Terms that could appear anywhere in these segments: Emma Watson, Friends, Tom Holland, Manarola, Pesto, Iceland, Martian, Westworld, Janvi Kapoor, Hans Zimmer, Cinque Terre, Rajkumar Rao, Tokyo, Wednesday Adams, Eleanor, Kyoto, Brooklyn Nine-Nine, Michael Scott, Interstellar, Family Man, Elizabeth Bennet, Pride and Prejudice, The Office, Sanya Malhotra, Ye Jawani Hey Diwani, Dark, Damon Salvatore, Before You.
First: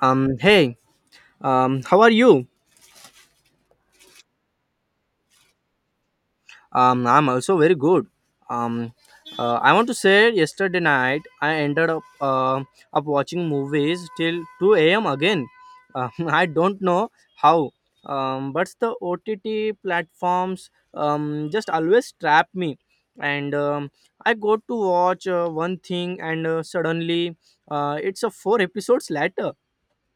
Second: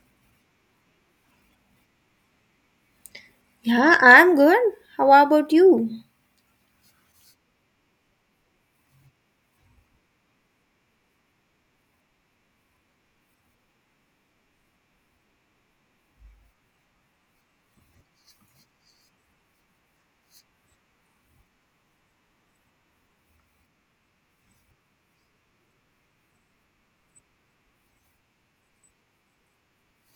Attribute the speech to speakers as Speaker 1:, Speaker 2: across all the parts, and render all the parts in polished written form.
Speaker 1: Hey, how are you?
Speaker 2: Yeah, I'm good. How about you?
Speaker 1: I'm also very good. Um, I want to say yesterday night I ended up watching movies till 2 a.m. again. I don't know how, but the OTT platforms just always trap me, and I go to watch one thing and suddenly it's a four episodes later.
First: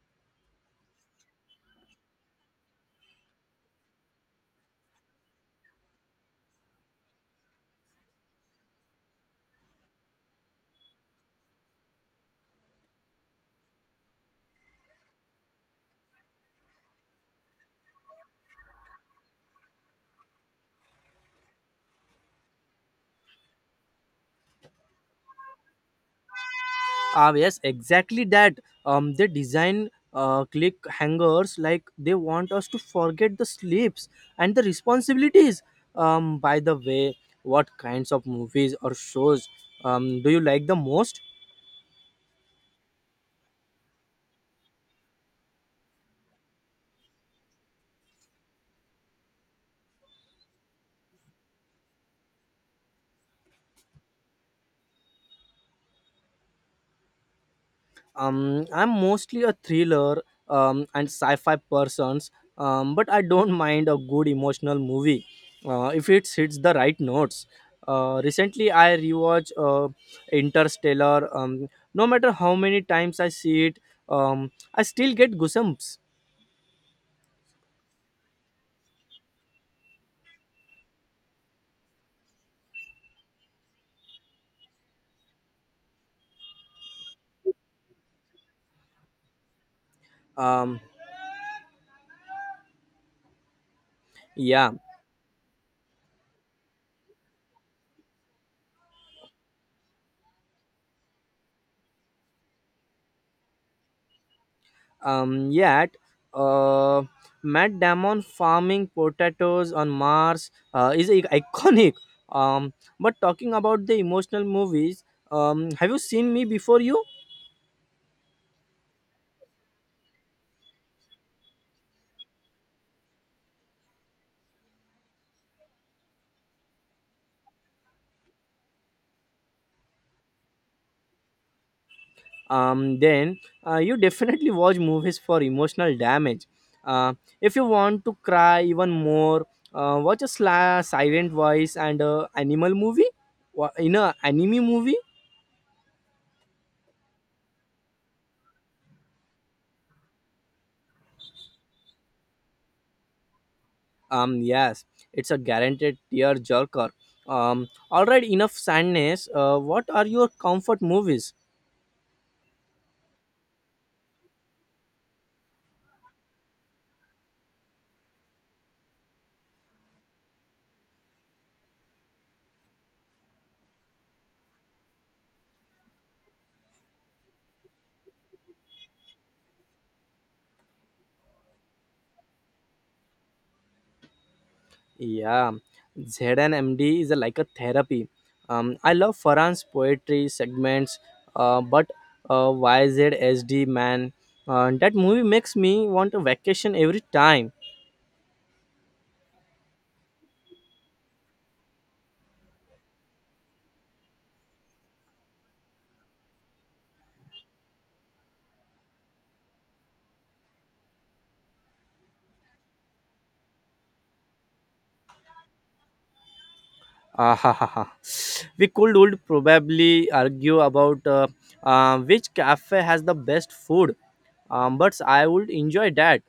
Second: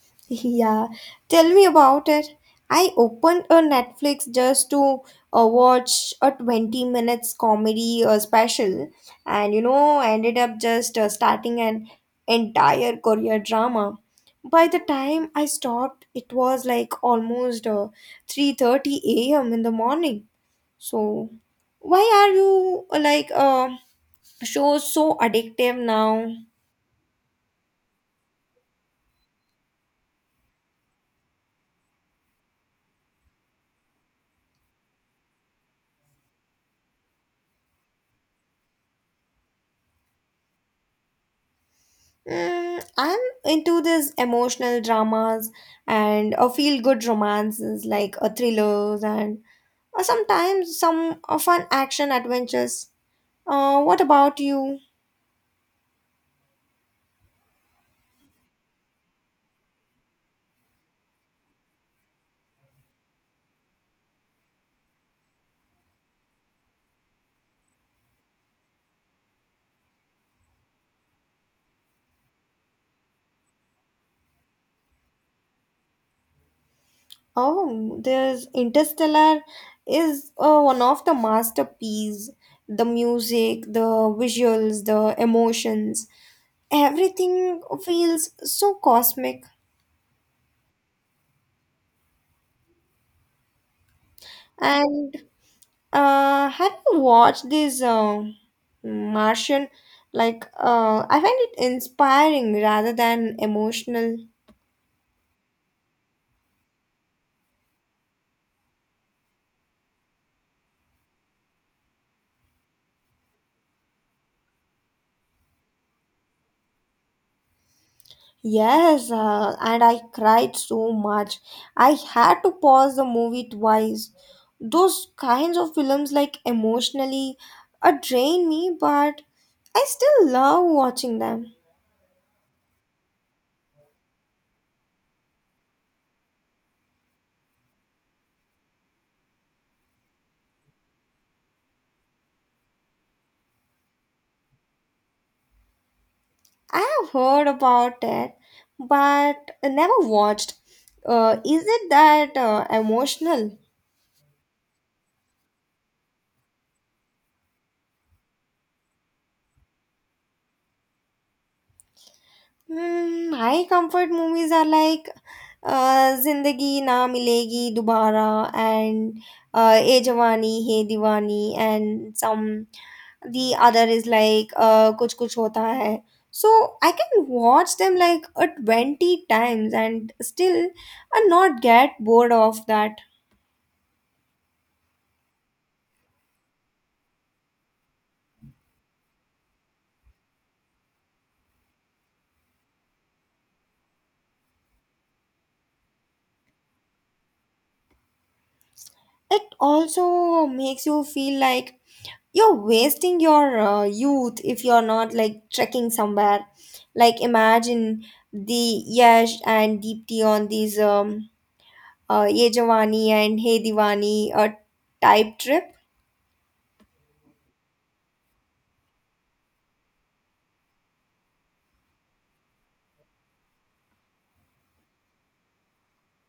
Speaker 2: Yeah, tell me about it. I opened a Netflix just to watch a 20 minutes comedy special and you know, I ended up just starting an entire Korea drama. By the time I stopped, it was like almost 3:30 a.m. in the morning. So, why are you shows so addictive now?
Speaker 1: Ah, yes, exactly that. They design click hangers like they want us to forget the sleeps and the responsibilities. By the way, what kinds of movies or shows do you like the most?
Speaker 2: Mm, I'm into these emotional dramas and a feel-good romances like a thrillers and sometimes some fun action adventures. What about you?
Speaker 1: I'm mostly a thriller and sci-fi persons. But I don't mind a good emotional movie if it hits the right notes. Recently I rewatched interstellar. No matter how many times I see it, I still get goosebumps.
Speaker 2: Oh, there's Interstellar is one of the masterpiece. The music, the visuals, the emotions, everything feels so cosmic.
Speaker 1: um, yeah.
Speaker 2: And have you watched this Martian? I find it inspiring rather than emotional.
Speaker 1: Yet, uh, Matt Damon farming potatoes on Mars is iconic. Um, but talking about the emotional movies, have you seen me before you?
Speaker 2: Yes, and I cried so much. I had to pause the movie twice. Those kinds of films, like emotionally, drain me, but I still love watching them.
Speaker 1: Then you definitely watch movies for emotional damage. Uh, if you want to cry even more, watch a silent voice and a animal movie, in a anime movie.
Speaker 2: I have heard about it, but never watched. Is it that emotional?
Speaker 1: Yes, it's a guaranteed tear jerker. All right, enough sadness. What are your comfort movies?
Speaker 2: Hmm, my comfort movies are like Zindagi Na Milegi Dubara and Ye Jawani Hey Diwani and some the other is like Kuch Kuch Hota Hai. So I can watch them like 20 times and still not get bored of that.
Speaker 1: Yeah, MD is a, like a therapy. I love Farhan's poetry segments, but YZSD man, that movie makes me want a vacation every time.
Speaker 2: It also makes you feel like you're wasting your youth if you're not like trekking somewhere like imagine the yash and deepti on these ye Jawani and hey diwani type trip.
Speaker 1: Ah, ha, ha, ha. We could would probably argue about which cafe has the best food, but I would enjoy that.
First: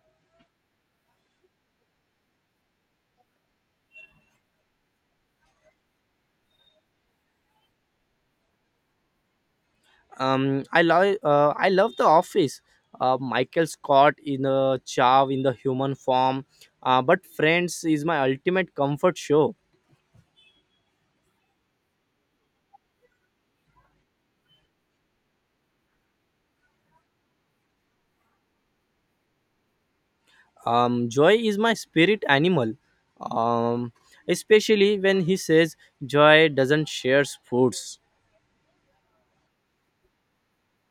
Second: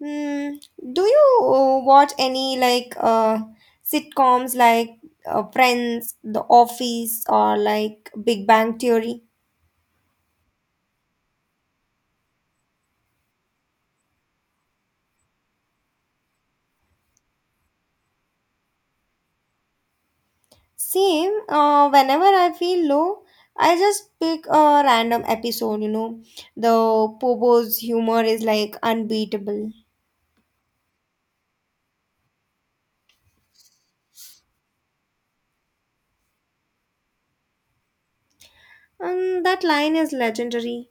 Speaker 2: Hmm. Do you watch any like sitcoms like friends the office or like big bang theory?
Speaker 1: I love The Office. Michael Scott in a Chav in the human form, but Friends is my ultimate comfort show.
Speaker 2: Same, whenever I feel low, I just pick a random episode, The Pobo's humor is like unbeatable.
Speaker 1: Joy is my spirit animal, um, especially when he says joy doesn't share foods.
Speaker 2: And that line is legendary.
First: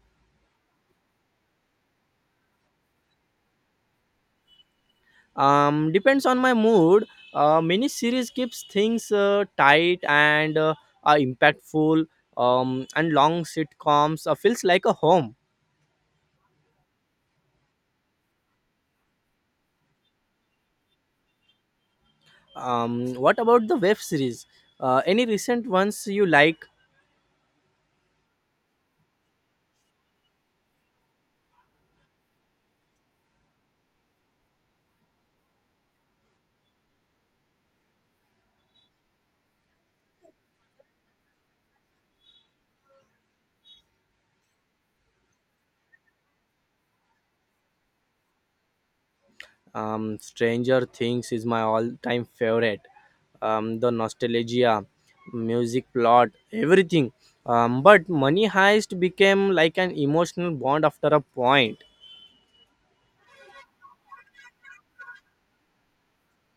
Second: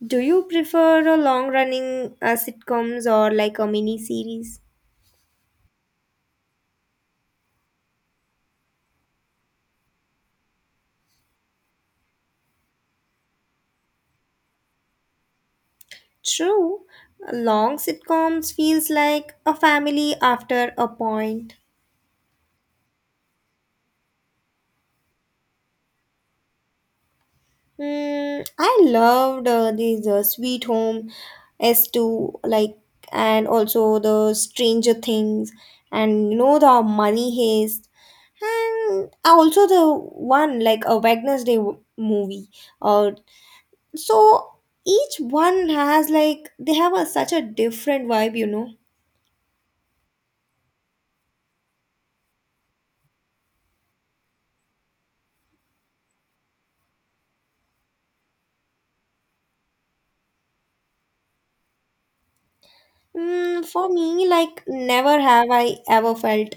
Speaker 2: Do you prefer a long running sitcoms or like a mini series?
Speaker 1: Depends on my mood. Miniseries keeps things tight and are impactful. And long sitcoms feels like a home.
Speaker 2: True, long sitcoms feels like a family after a point.
Speaker 1: What about the web series? Any recent ones you like?
Speaker 2: Mm, I loved these Sweet Home S2 like and also the Stranger Things and you know the Money Heist and also the one like a movie. Uh, so each one has like they have a, such a different vibe,
Speaker 1: Stranger Things is my all-time favorite. The nostalgia, music, plot, everything. But Money Heist became like an emotional bond after a point.
Speaker 2: Mm, for me, like, never have I ever felt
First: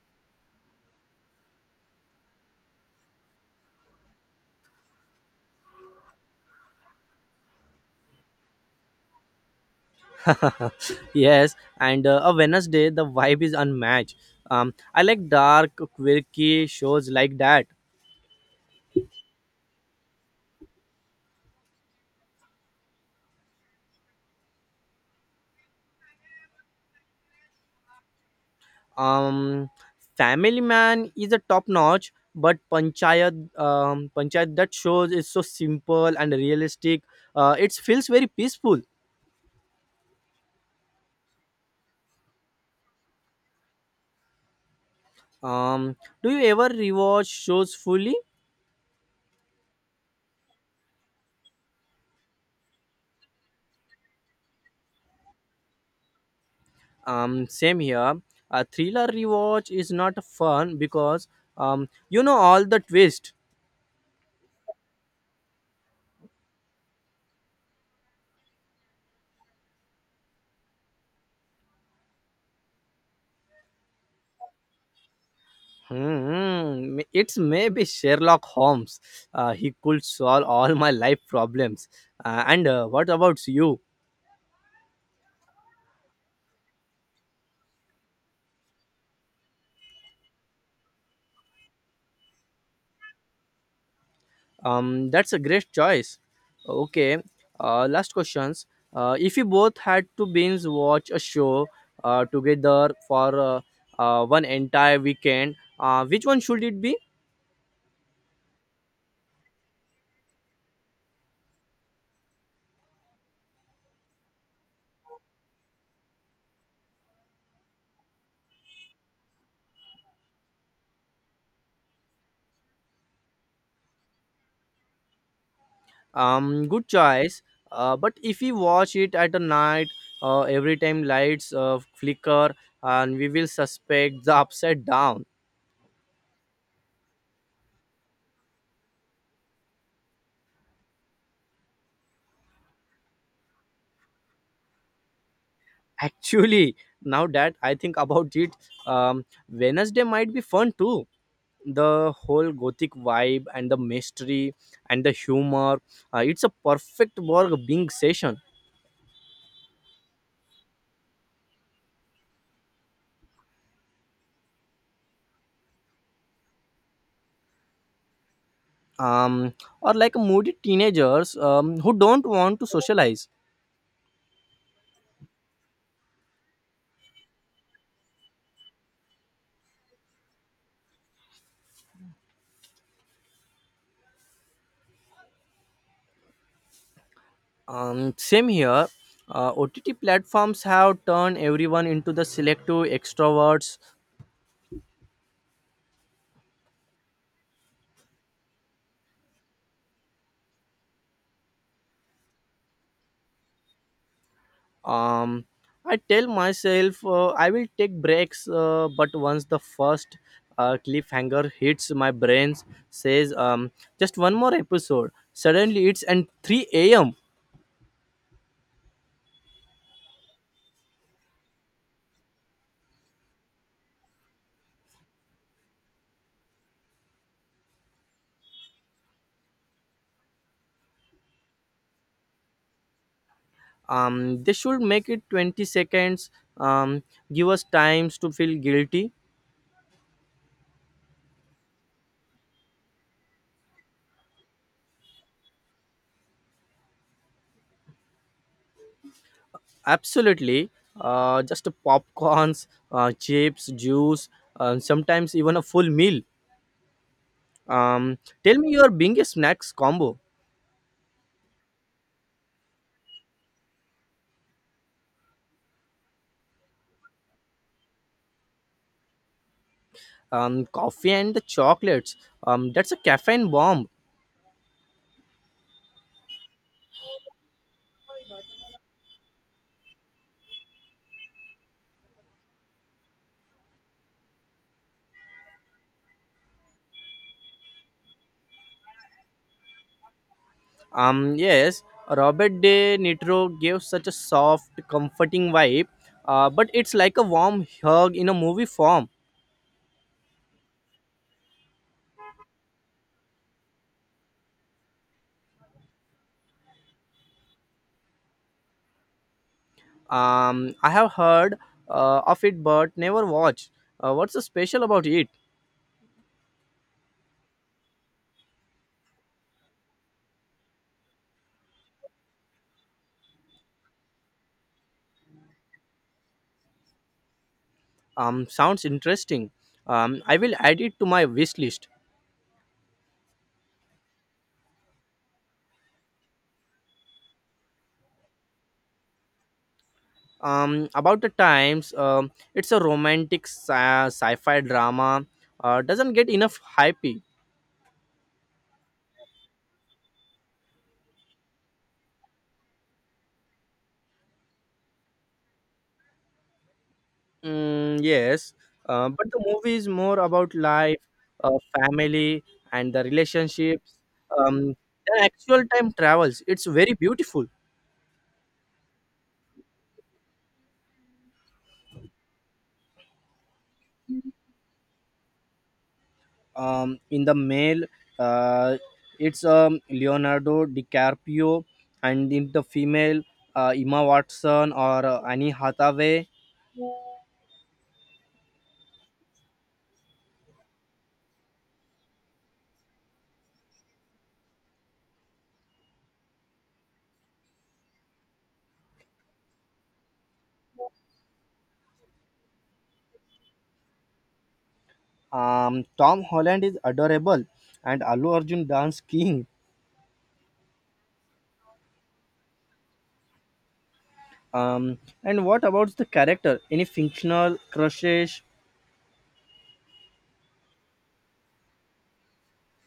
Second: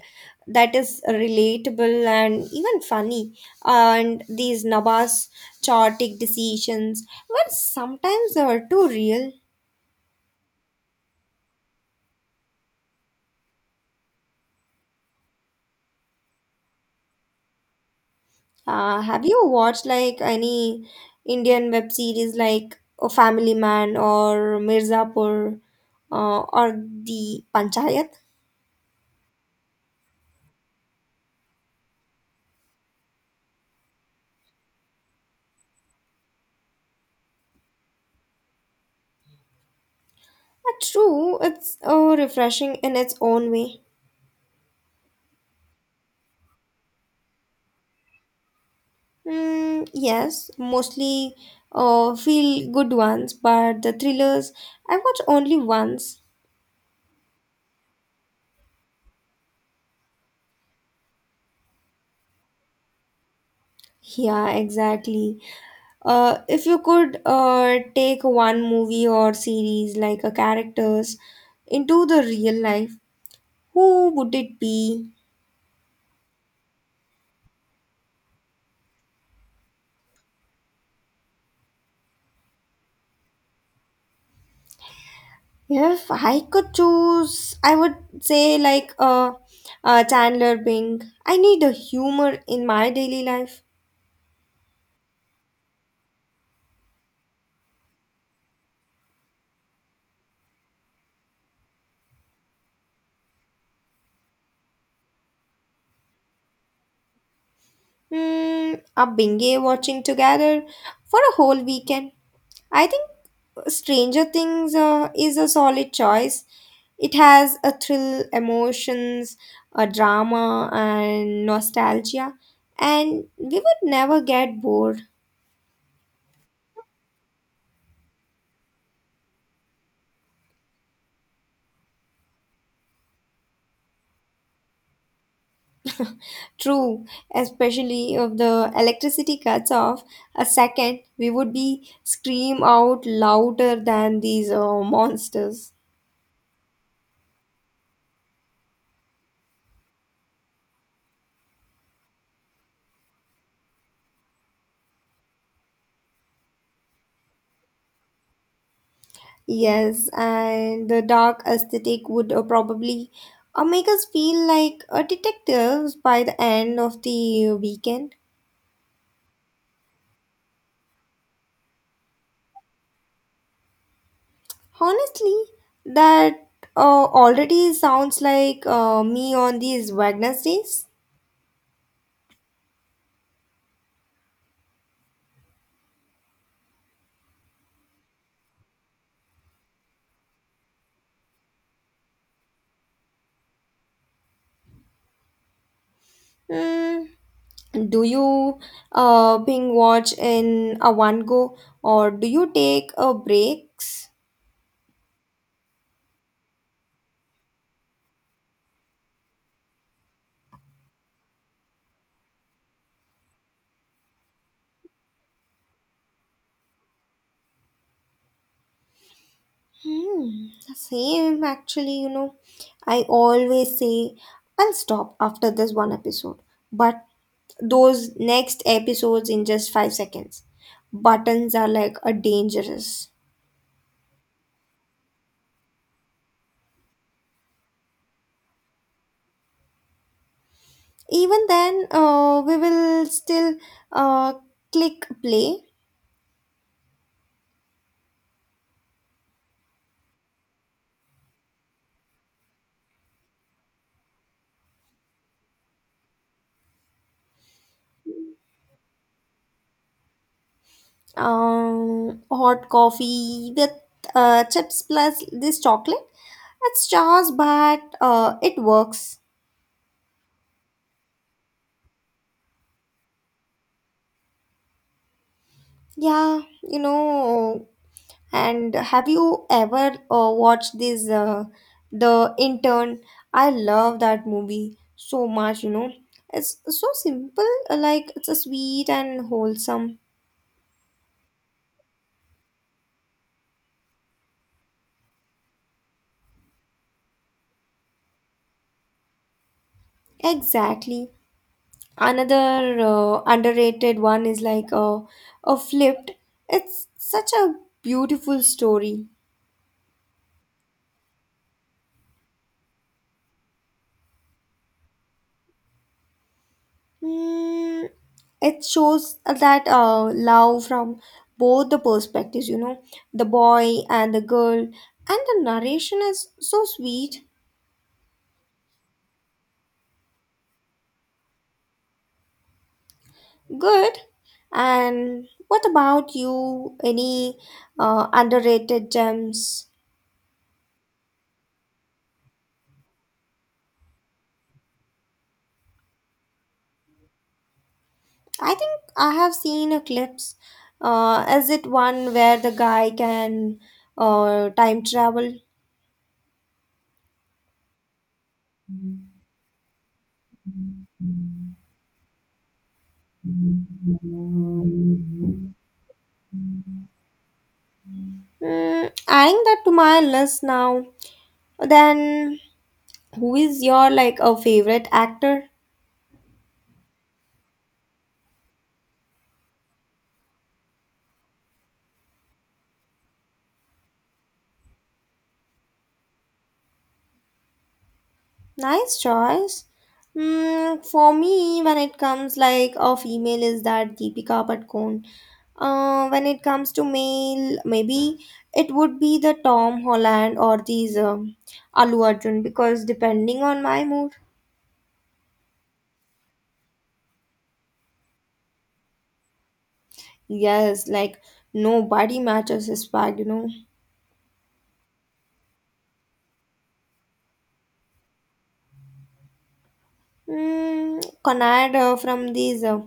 Speaker 2: that is relatable and even funny. And these Nabas chaotic decisions were sometimes too real.
Speaker 1: yes, and a Wednesday, the vibe is unmatched. I like dark, quirky shows like that.
Speaker 2: Have you watched like any Indian web series like A Family Man or Mirzapur or The Panchayat?
Speaker 1: Um, Family Man is a top notch, but Panchayat that shows is so simple and realistic. It feels very peaceful.
Speaker 2: True, it's refreshing in its own way.
Speaker 1: Um, do you ever rewatch shows fully?
Speaker 2: Mm, yes, mostly feel good ones, but the thrillers I watch only once.
Speaker 1: Same here. A thriller rewatch is not fun because you know all the twist.
Speaker 2: Yeah, exactly. If you could take one movie or series like a characters into the real life, who would it be?
Speaker 1: Hmm, it's maybe Sherlock Holmes. He could solve all my life problems. And what about you?
Speaker 2: If I could choose, I would say like Chandler Bing. I need a humor in my daily life.
Speaker 1: That's a great choice. Okay, last questions. If you both had to binge watch a show together for one entire weekend, which one should it be?
Speaker 2: Hmm, a binge watching together for a whole weekend. I think Stranger Things is a solid choice. It has a thrill, emotions, a drama, and nostalgia, and we would never get bored.
Speaker 1: Good choice. But if we watch it at a night, every time lights flicker, and we will suspect the upside down.
Speaker 2: True, especially if the electricity cuts off a second, we would be scream out louder than these monsters.
Speaker 1: Actually, now that I think about it, um, Wednesday might be fun too, the whole gothic vibe and the mystery and the humor. It's a perfect work being session.
Speaker 2: Yes, and the dark aesthetic would probably make us feel like detectives by the end of the weekend.
Speaker 1: um, or like moody teenagers who don't want to socialize.
Speaker 2: Honestly, that already sounds like me on these Wednesdays.
Speaker 1: Same here. OTT platforms have turned everyone into the selective extroverts.
Speaker 2: Mm. Do you binge watch in a one go or do you take breaks?
Speaker 1: um I tell myself I will take breaks but once the first cliffhanger hits my brain says just one more episode, suddenly it's and 3 a.m.
Speaker 2: Hmm, same actually, I always say I'll stop after this one episode, but those next episodes in just 5 seconds. Buttons are like a dangerous.
Speaker 1: They should make it 20 seconds. um give us times to feel guilty.
Speaker 2: Even then, we will still uh, click play.
Speaker 1: Absolutely. Just a popcorns, chips juice, sometimes even a full meal. um tell me your biggest snacks combo.
Speaker 2: Hot coffee with chips plus this chocolate. It's just, but it works.
Speaker 1: Coffee and the chocolates. That's a caffeine bomb.
Speaker 2: Yeah, and have you ever watched this The Intern? I love that movie so much, It's so simple, like it's a sweet and wholesome.
Speaker 1: Yes, Robert De Nitro gives such a soft, comforting vibe, but it's like a warm hug in a movie form.
Speaker 2: Exactly. Another underrated one is like a flipped. It's such a beautiful story.
Speaker 1: I have heard of it, but never watched. What's so special about it?
Speaker 2: Mm, it shows that love from both the perspectives, the boy and the girl. And the narration is so sweet,
Speaker 1: Sounds interesting. I will add it to my wish list.
Speaker 2: good. And what about you? Any underrated gems?
Speaker 1: About the times, it's a romantic sci-fi drama. Doesn't get enough hype.
Speaker 2: I think I have seen a clips. Is it one where the guy can time travel?
Speaker 1: Mm, yes, but the movie is more about life, family, and the relationships than actual time travels. It's very beautiful.
Speaker 2: Mm, adding that to my list now. Then who is your like a favorite actor?
Speaker 1: In the male, uh, it's Leonardo DiCaprio, and in the female, Emma Watson or Annie Hathaway.
Speaker 2: Nice choice. Mm, for me, when it comes like a female, is that Deepika Padukone. When it comes to male, maybe it would be the Tom Holland or these Alu Arjun because depending on my mood,
Speaker 1: Tom Holland is adorable, and Allu Arjun dance king.
Speaker 2: yes, like nobody matches his bag,
Speaker 1: And what about the character? Any fictional crushes?
Speaker 2: Mm, Conrad from these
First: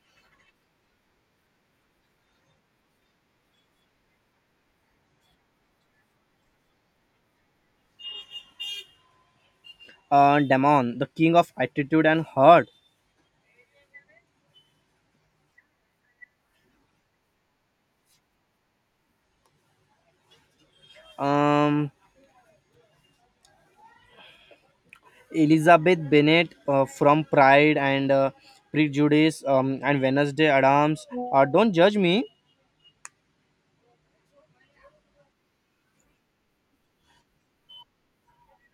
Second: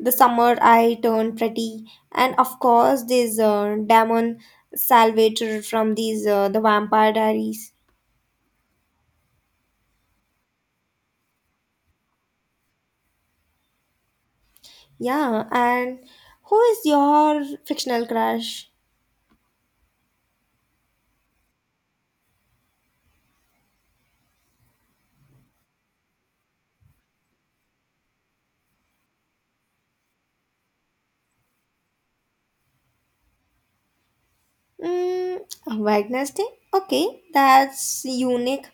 Speaker 2: the summer I turned pretty, and of course this Damon Salvatore from these the Vampire Diaries.
Speaker 1: Damon, the king of attitude and heart.
Speaker 2: Yeah, and who is your fictional crush?
Speaker 1: Um, Elizabeth Bennet from Pride and Prejudice, and Wednesday Adams. Don't judge me.
Speaker 2: Mm, Wednesday. Okay, that's unique.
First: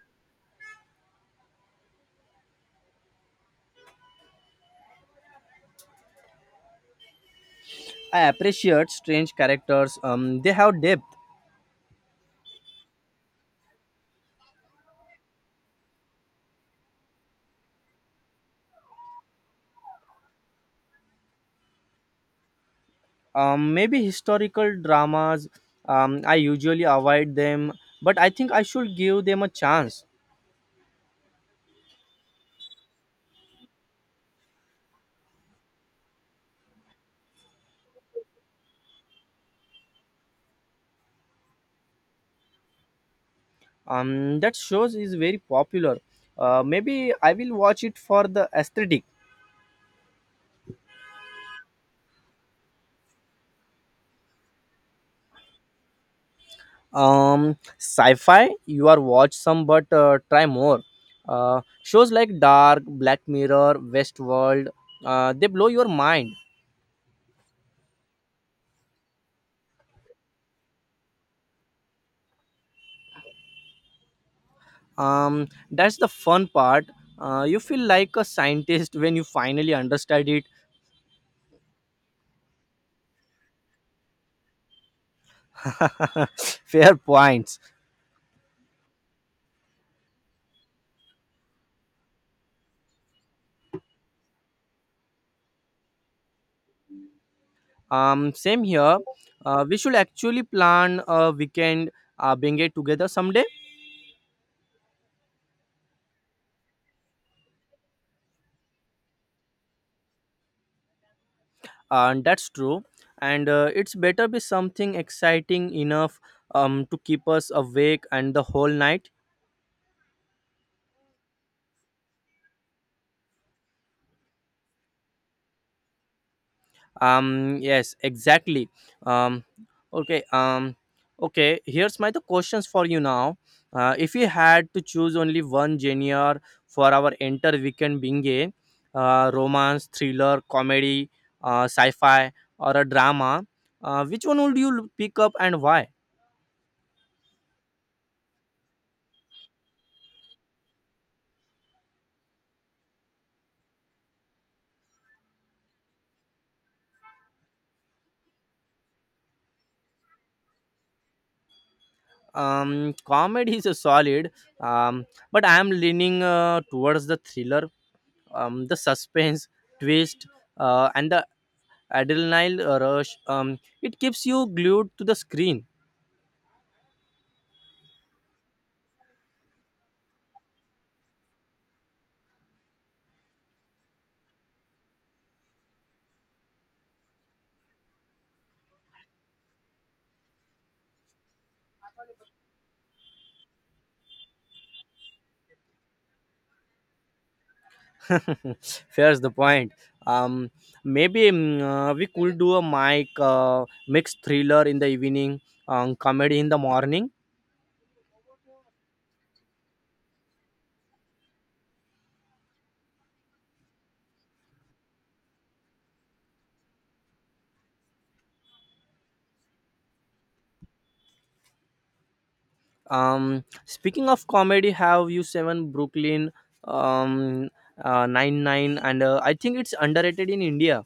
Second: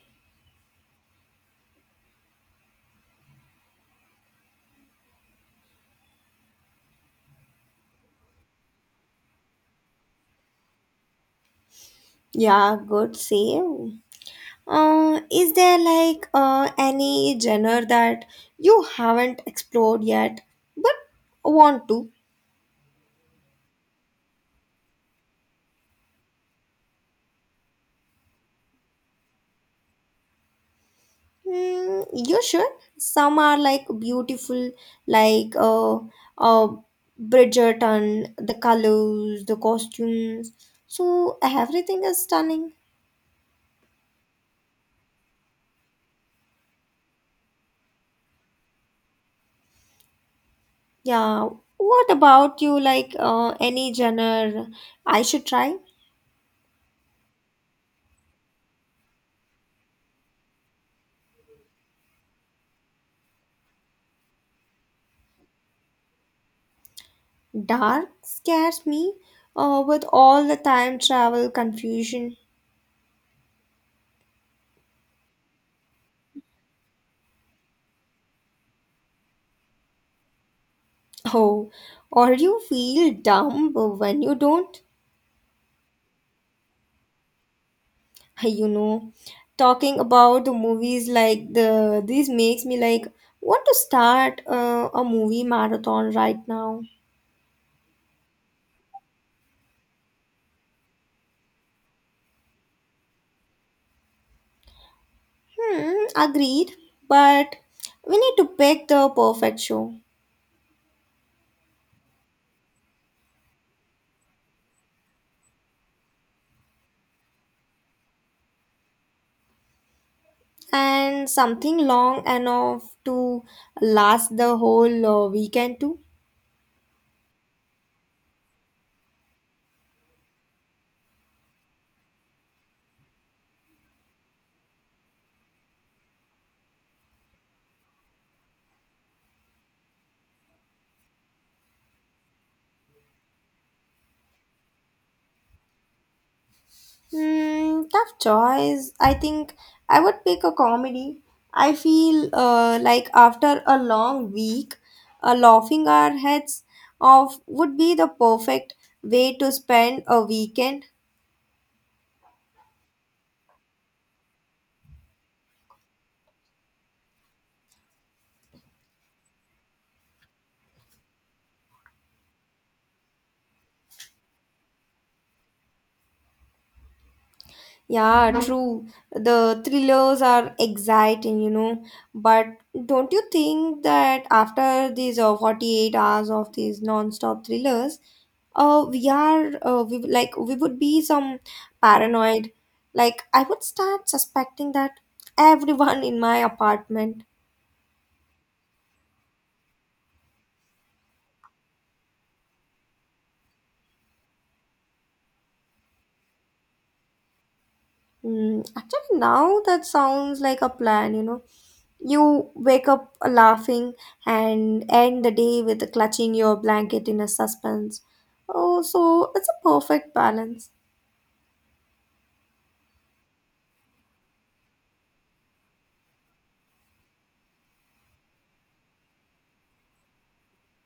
Speaker 1: I appreciate strange characters. They have depth.
Speaker 2: Yeah, good save. Is there like any genre that you haven't explored yet but want to?
Speaker 1: Maybe historical dramas. I usually avoid them, but I think I should give them a chance.
Speaker 2: Mm, you sure? Some are like beautiful, like uh, Bridgerton, the colors, the costumes. So everything is stunning.
Speaker 1: That shows is very popular. Maybe I will watch it for the aesthetic.
Speaker 2: Yeah. What about you? Like any genre I should try?
Speaker 1: Sci-fi you are watch some but try more shows like Dark, Black Mirror, Westworld. They blow your mind.
Speaker 2: Dark scares me with all the time travel confusion.
Speaker 1: That's the fun part. You feel like a scientist when you finally understand it.
Speaker 2: Oh, or you feel dumb when you don't?
Speaker 1: fair points.
Speaker 2: You know, talking about the movies like the this makes me like want to start a movie marathon right now.
Speaker 1: Same here. We should actually plan a weekend being it together someday.
Speaker 2: Hmm, agreed, but we need to pick the perfect show,
Speaker 1: And that's true, and it's better be something exciting enough to keep us awake and the whole night.
Speaker 2: and something long enough to last the whole weekend too.
Speaker 1: Yes, exactly. um okay. Okay, here's my the questions for you now. If you had to choose only one genre for our entire weekend being a romance, thriller, comedy, sci-fi, or a drama, which one would you pick up and why?
Speaker 2: Hmm, tough choice. I think I would pick a comedy. I feel like after a long week, laughing our heads off would be the perfect way to spend a weekend.
Speaker 1: Comedy is a solid, but I am leaning towards the thriller, the suspense, twist, and the adrenaline rush. It keeps you glued to the screen.
Speaker 2: Yeah, true. The thrillers are exciting, But don't you think that after these 48 hours of these non-stop thrillers, we are we would- like we would be some paranoid. Like I would start suspecting that everyone in my apartment.
Speaker 1: Fair's the point. Um, maybe we could do a mic mixed thriller in the evening, comedy in the morning.
Speaker 2: Hmm, actually, now that sounds like a plan, you know. You wake up laughing and end the day with clutching your blanket in a suspense. Oh, so it's a perfect balance.
Speaker 1: Speaking of comedy, have you seven Brooklyn um, Nine Nine? And I think it's underrated in India.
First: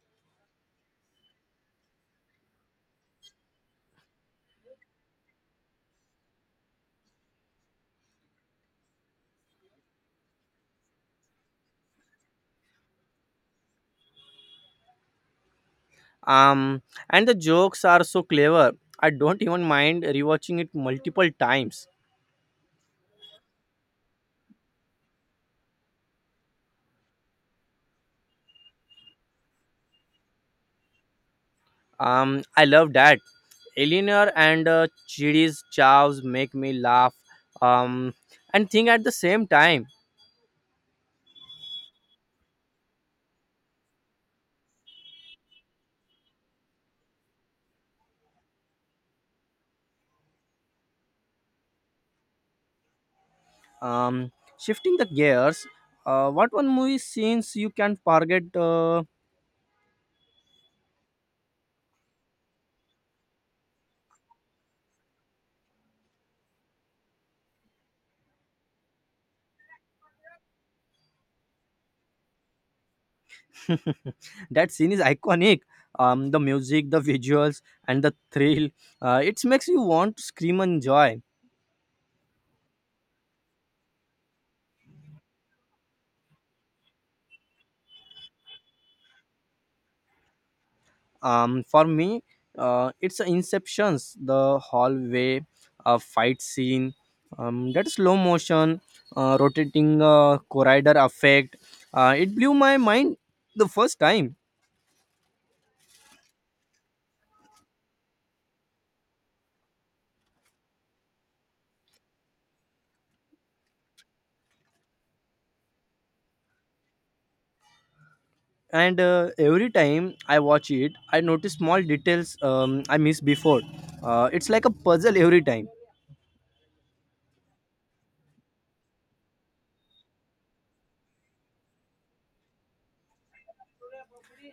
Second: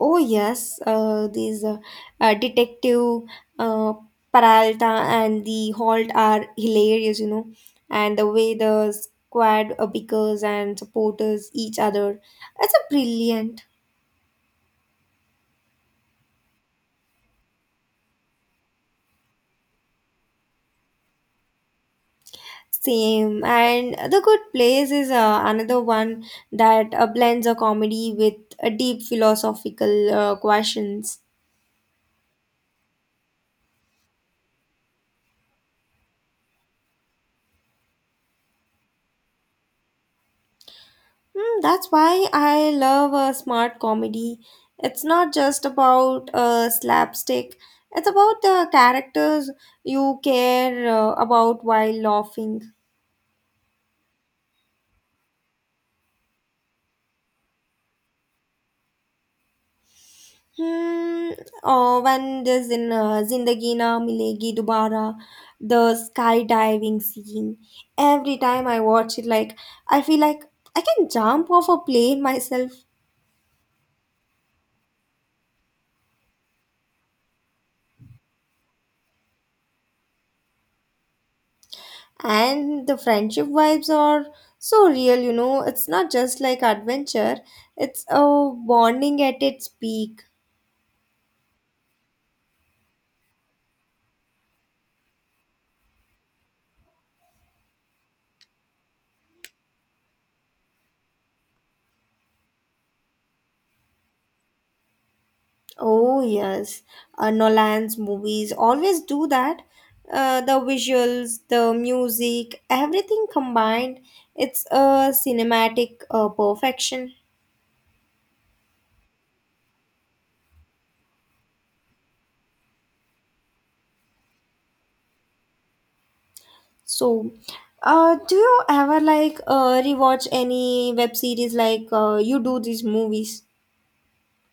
Speaker 2: Oh, yes, these Detective uh, Peralta and the Holt are hilarious, and the way the squad bickers and supporters each other. It's a brilliant.
Speaker 1: Um, and the jokes are so clever. I don't even mind rewatching it multiple times.
Speaker 2: Same. And The Good Place is another one that blends a comedy with a deep philosophical questions.
Speaker 1: I love that. Eleanor and Chidi's chows make me laugh. Um, and think at the same time.
Speaker 2: Mm, that's why I love a smart comedy. It's not just about a slapstick, it's about the characters you care about while laughing.
Speaker 1: Um, shifting the gears. What one movie scenes you can forget?
Speaker 2: Hmm, oh, when there's in Zindagi Na Milegi Dubara, the skydiving scene. Every time I watch it, I feel like I can jump off a plane myself.
Speaker 1: That scene is iconic. The music, the visuals, and the thrill. It makes you want to scream and joy.
Speaker 2: And the friendship vibes are so real, It's not just like adventure; it's a bonding at its peak.
Speaker 1: For me, it's the Inceptions, the hallway, fight scene, that slow motion, rotating corridor effect. It blew my mind the first time.
Speaker 2: Oh yes, Nolan's movies always do that. The visuals, the music, everything combined, it's a cinematic perfection.
Speaker 1: And every time I watch it, I notice small details I missed before. It's like a puzzle every time.
Speaker 2: So, do you ever like rewatch any web series like you do these movies?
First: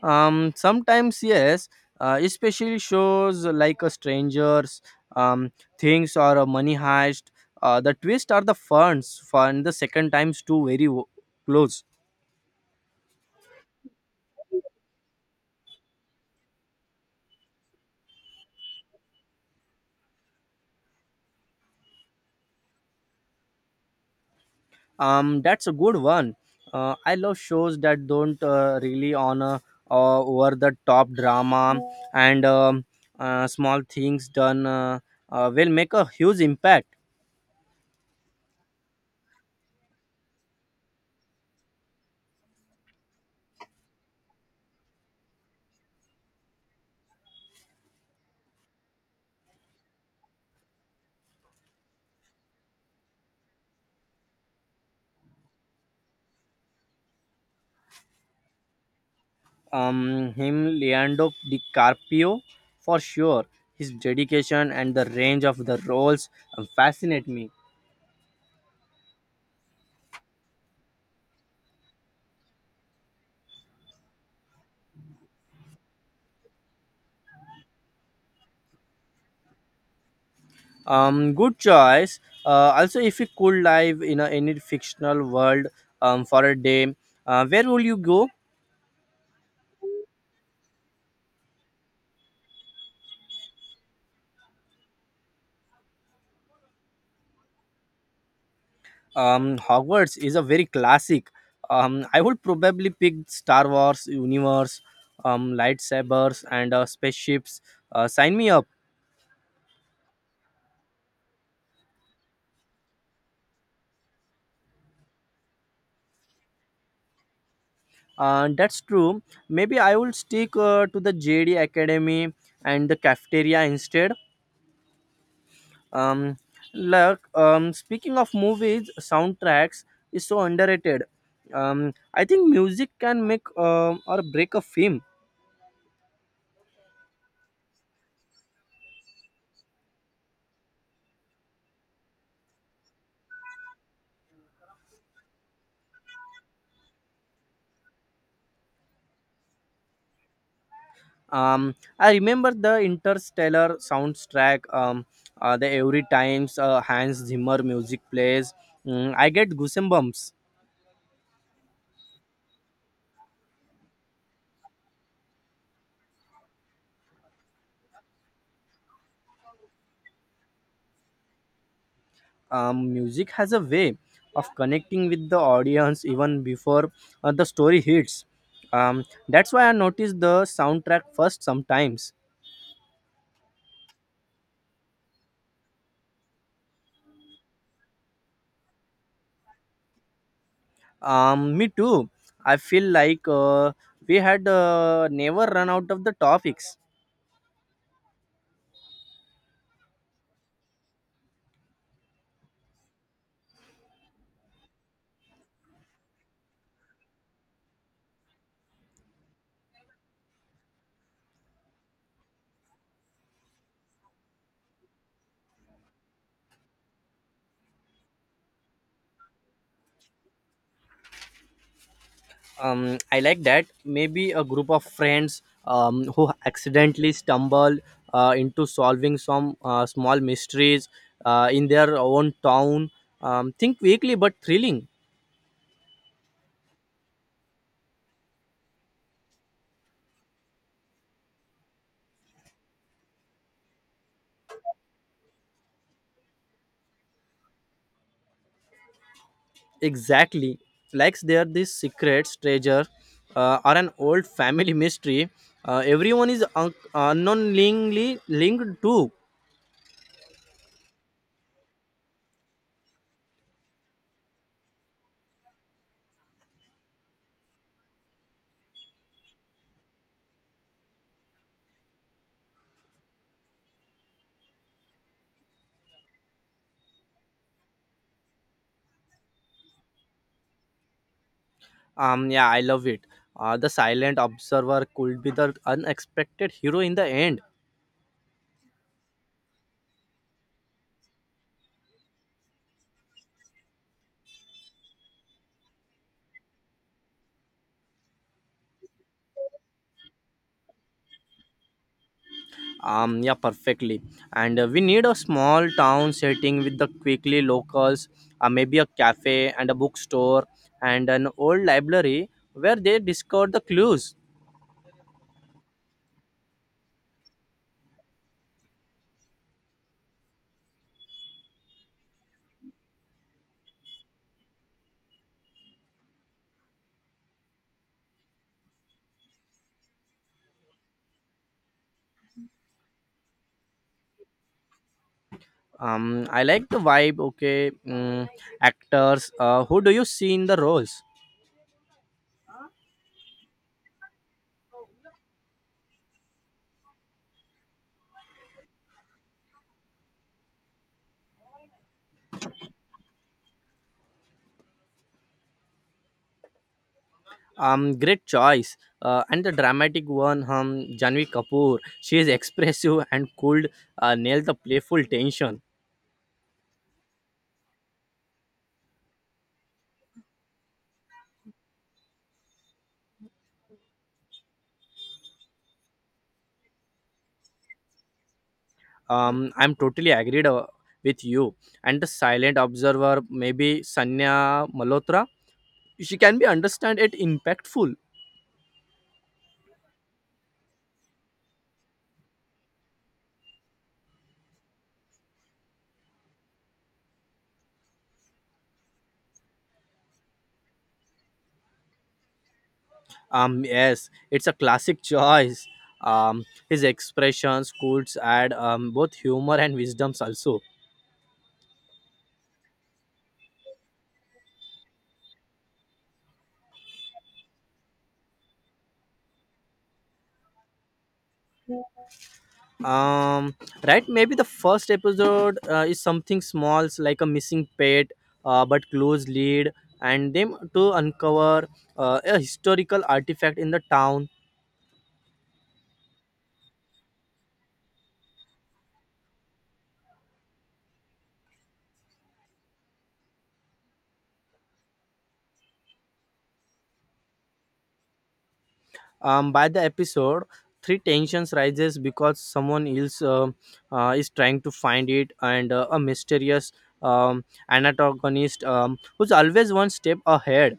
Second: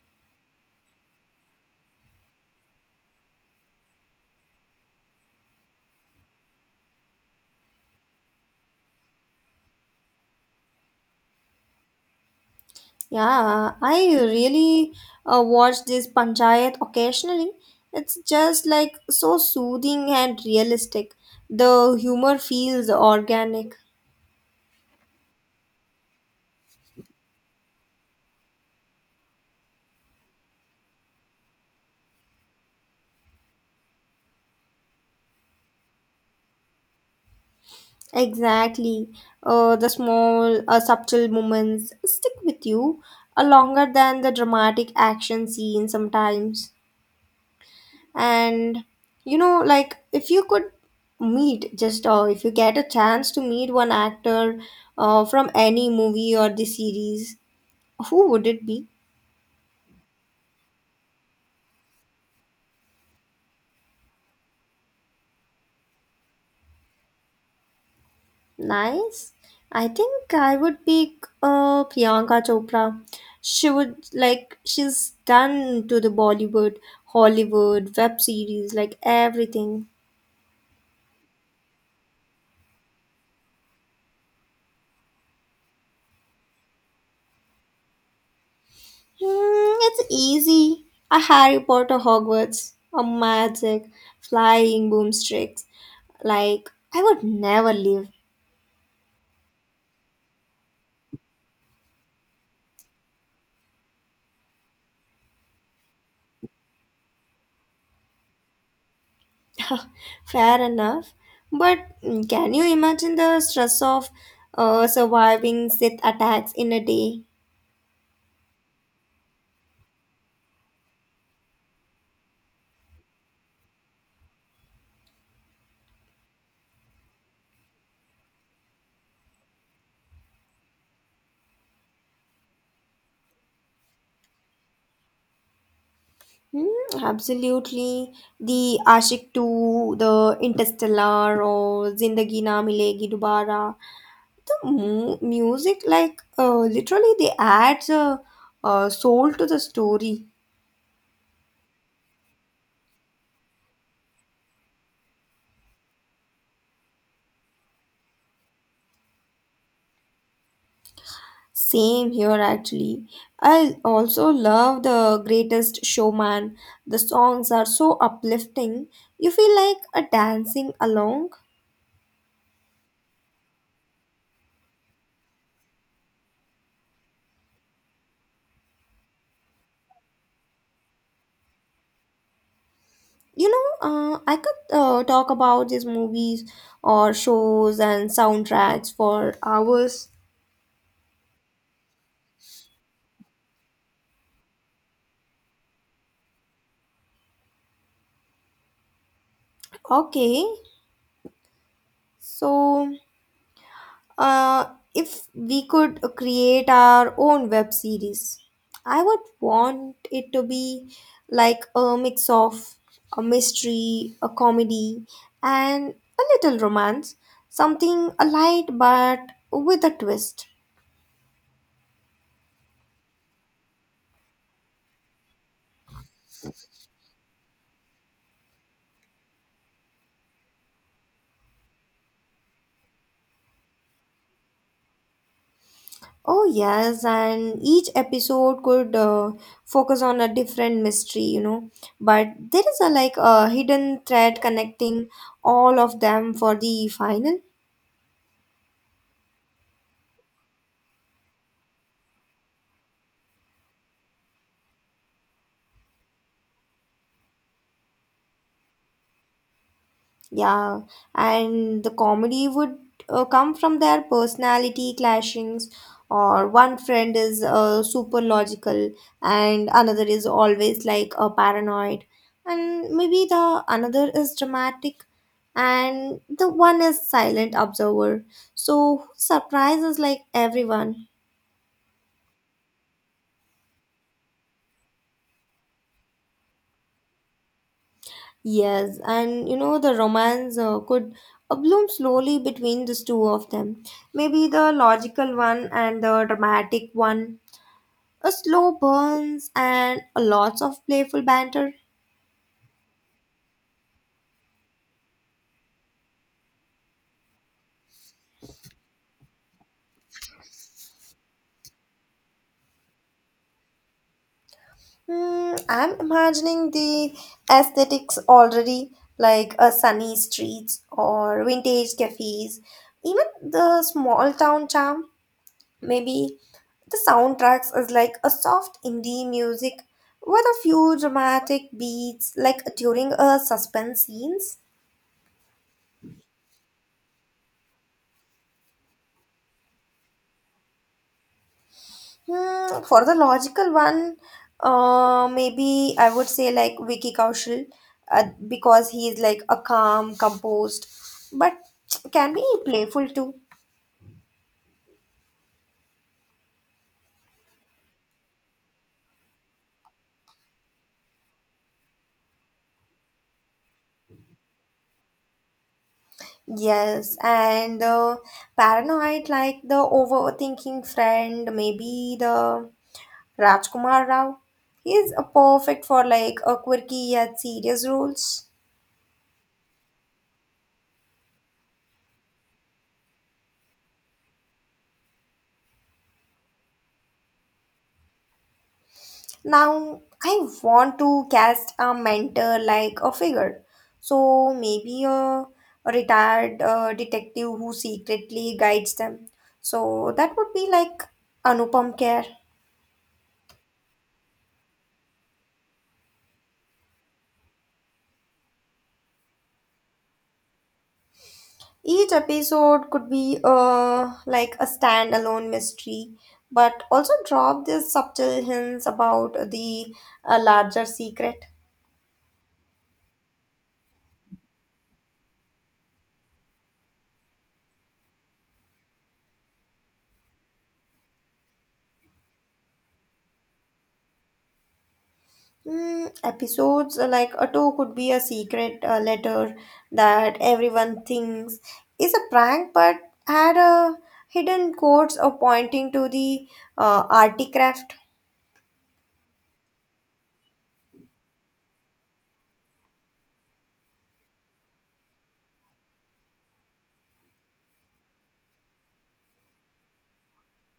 Speaker 1: Sometimes yes, especially shows like a strangers, um, things or a Money Heist. The twist are the funds fun. The second times too very close.
Speaker 2: Yeah, I really watch this Panchayat occasionally. It's just like so soothing and realistic. The humor feels organic.
Speaker 1: That's a good one. I love shows that don't really honor over the top drama and small things done will make a huge impact.
Speaker 2: Exactly. The small, subtle moments stick with you longer than the dramatic action scene sometimes. And you know, like if you could meet just if you get a chance to meet one actor from any movie or the series, who would it be?
Speaker 1: Him Leandro DiCarpio for sure. His dedication and the range of the roles fascinate me.
Speaker 2: Nice. I think I would pick Priyanka Chopra. She would like she's done to the Bollywood, Hollywood, web series, like everything.
Speaker 1: Good choice. Also, if you could live in a, any fictional world for a day, where would you go?
Speaker 2: Hmm, it's easy. A Harry Potter Hogwarts, a magic, flying boomsticks. Like I would never leave.
Speaker 1: Hogwarts is a very classic. I would probably pick Star Wars universe, lightsabers, and spaceships. Sign me up.
Speaker 2: Fair enough. But mm, can you imagine the stress of surviving Sith attacks in a day?
Speaker 1: That's true. Maybe I will stick to the JD Academy and the cafeteria instead. Um, look, speaking of movies, soundtracks is so underrated. I think music can make or break a film.
Speaker 2: Hmm, absolutely. The Ashik 2, the Interstellar, or Zindagi Na Milegi Dubara. Music, like, literally, they adds a soul to the story.
Speaker 1: I remember the Interstellar soundtrack. The every times Hans Zimmer music plays, I get goosebumps.
Speaker 2: Same here, actually. I also love The Greatest Showman. The songs are so uplifting. You feel like a dancing along.
Speaker 1: Music has a way of connecting with the audience even before the story hits. That's why I notice the soundtrack first sometimes.
Speaker 2: You know, I could talk about these movies or shows and soundtracks for hours.
Speaker 1: Me too. I feel like we had never run out of the topics.
Speaker 2: Okay, so uh, if we could create our own web series, I would want it to be like a mix of a mystery, a comedy, and a little romance. Something light but with a twist.
Speaker 1: I like that. Maybe a group of friends who accidentally stumble into solving some small mysteries in their own town. Think weekly but thrilling.
Speaker 2: Oh, yes, and each episode could focus on a different mystery, But there is a like a hidden thread connecting all of them for the final.
Speaker 1: Exactly. Like they're this secret treasure or an old family mystery. Everyone is unknowingly linked to.
Speaker 2: Yeah, and the comedy would come from their personality clashings, or one friend is super logical and another is always like a paranoid, and maybe the another is dramatic and the one is silent observer. So surprises like everyone.
Speaker 1: Yeah, I love it. The silent observer could be the unexpected hero in the end.
Speaker 2: Yes, and you know the romance could bloom slowly between these two of them. Maybe the logical one and the dramatic one. A slow burns and lots of playful banter.
Speaker 1: Yeah, perfectly. And we need a small town setting with the quickly locals, maybe a cafe and a bookstore and an old library where they discover the clues.
Speaker 2: Hmm, I'm imagining the aesthetics already, like sunny streets or vintage cafes, even the small town charm. Maybe the soundtracks is like a soft indie music with a few dramatic beats, like during a suspense scenes.
Speaker 1: I like the vibe. Okay, actors. Who do you see in the roles?
Speaker 2: Hmm, for the logical one, maybe I would say like Vicky Kaushal, because he is like a calm, composed, but can be playful too.
Speaker 1: Great choice. And the dramatic one, Janvi Kapoor. She is expressive and could nail the playful tension.
Speaker 2: Yes, and the paranoid, like the overthinking friend, maybe the Rajkumar Rao. He is a perfect for like a quirky yet serious roles.
Speaker 1: I'm totally agreed with you. And the silent observer, maybe Sanya Malhotra. She can be understand it impactful.
Speaker 2: Now, I want to cast a mentor like a figure. So, maybe a retired detective who secretly guides them. So, that would be like Anupam Kher.
Speaker 1: Yes, it's a classic choice. His expressions could add both humor and wisdoms also.
Speaker 2: Each episode could be like a standalone mystery, but also drop these subtle hints about the larger secret.
Speaker 1: um, right, maybe the first episode is something like a missing pet, but close lead and them to uncover a historical artifact in the town.
Speaker 2: Mm, episodes like Otto could be a secret letter that everyone thinks is a prank, but had a hidden codes or pointing to the articraft.
Speaker 1: Um, by the episode three, tensions rises because someone else is trying to find it, and a mysterious um, antagonist who's always one step ahead.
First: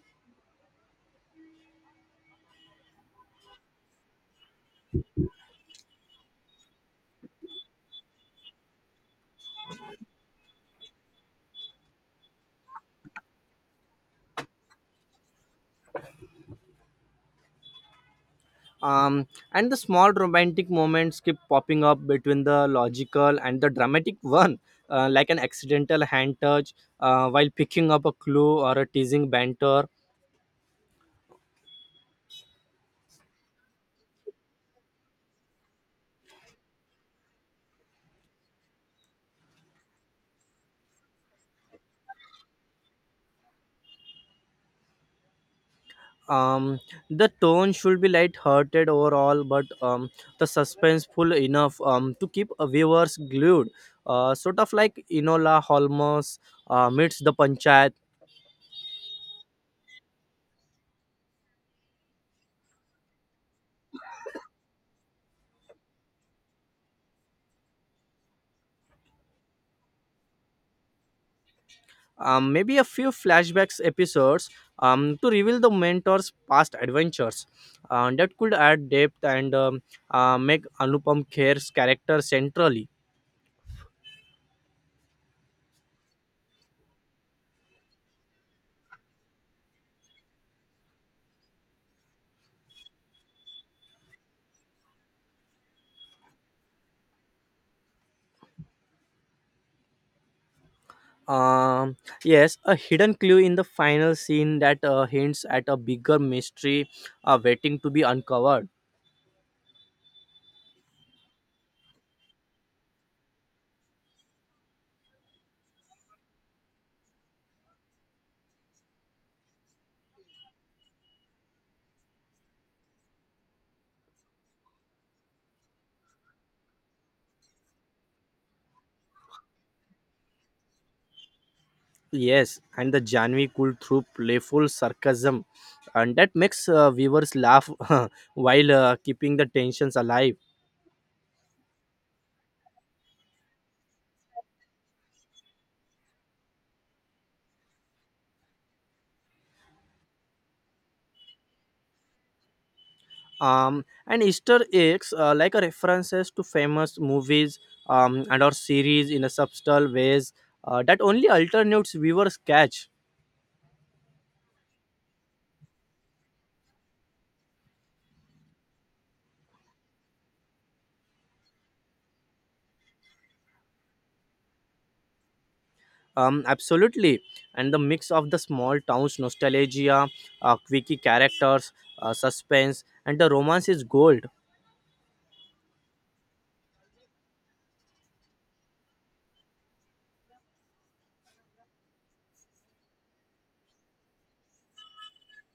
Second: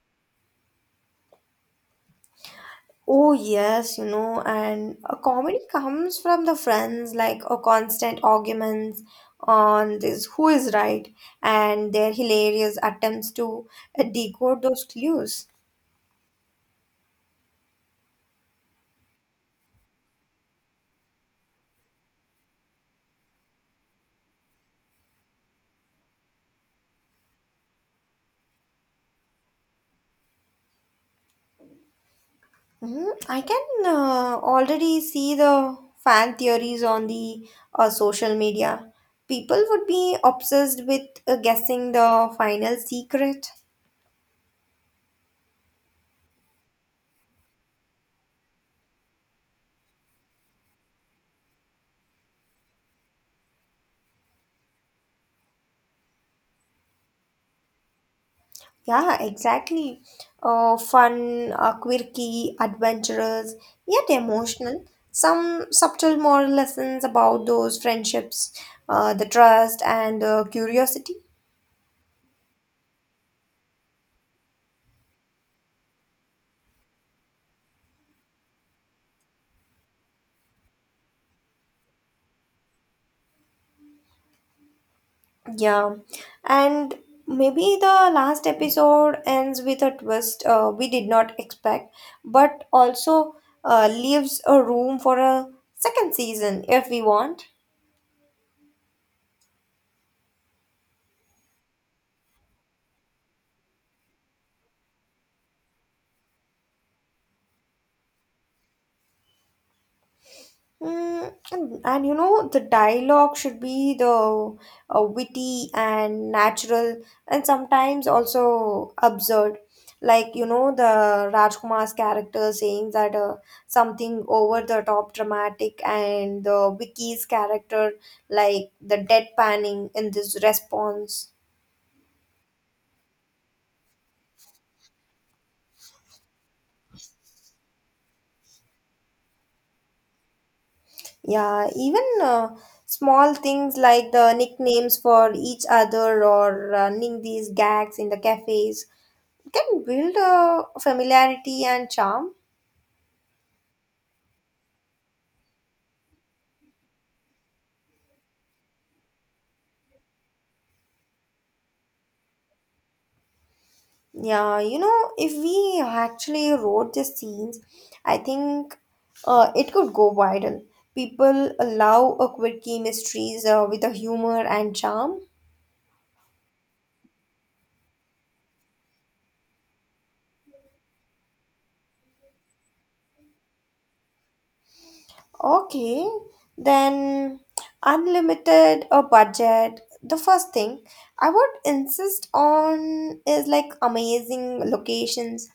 Speaker 2: Oh yes, you know, and a comedy comes from the friends, like a constant arguments on this who is right, and their hilarious attempts to decode those clues.
Speaker 1: Um, and the small romantic moments keep popping up between the logical and the dramatic one, like an accidental hand touch while picking up a clue, or a teasing banter.
Speaker 2: Mhm. I can already see the fan theories on the social media. People would be obsessed with guessing the final secret.
Speaker 1: Um, the tone should be light-hearted overall, but the suspenseful enough to keep a viewers glued, sort of like Enola Holmes meets the Panchayat.
Speaker 2: Yeah, exactly. Fun, quirky, adventurous, yet emotional. Some subtle moral lessons about those friendships, the trust, and curiosity.
Speaker 1: Um, maybe a few flashbacks episodes to reveal the mentor's past adventures. That could add depth, and make Anupam Kher's character centrally.
Speaker 2: Yeah, and maybe the last episode ends with a twist we did not expect, but also leaves a room for a second season if we want.
Speaker 1: Um, yes, a hidden clue in the final scene that hints at a bigger mystery waiting to be uncovered.
Speaker 2: Mm, and you know, the dialogue should be the witty and natural, and sometimes also absurd. Like, you know, the Rajkumar's character saying that something over the top dramatic, and the Vicky's character, like the deadpanning in this response.
Speaker 1: Yes, and the Janvi could through playful sarcasm, and that makes viewers laugh while keeping the tensions alive.
Speaker 2: Yeah, even small things like the nicknames for each other or running these gags in the cafes can build a familiarity and charm.
Speaker 1: And Easter eggs, like a references to famous movies, and or series in a subtle ways that only alternates viewers catch.
Speaker 2: Yeah, you know, if we actually wrote the scenes, I think it could go viral. People love a quirky mysteries with a humor and charm.
Speaker 1: Absolutely, and the mix of the small town's nostalgia, quirky characters, suspense, and the romance is gold.
Speaker 2: Okay, then unlimited or budget. The first thing I would insist on is like amazing locations.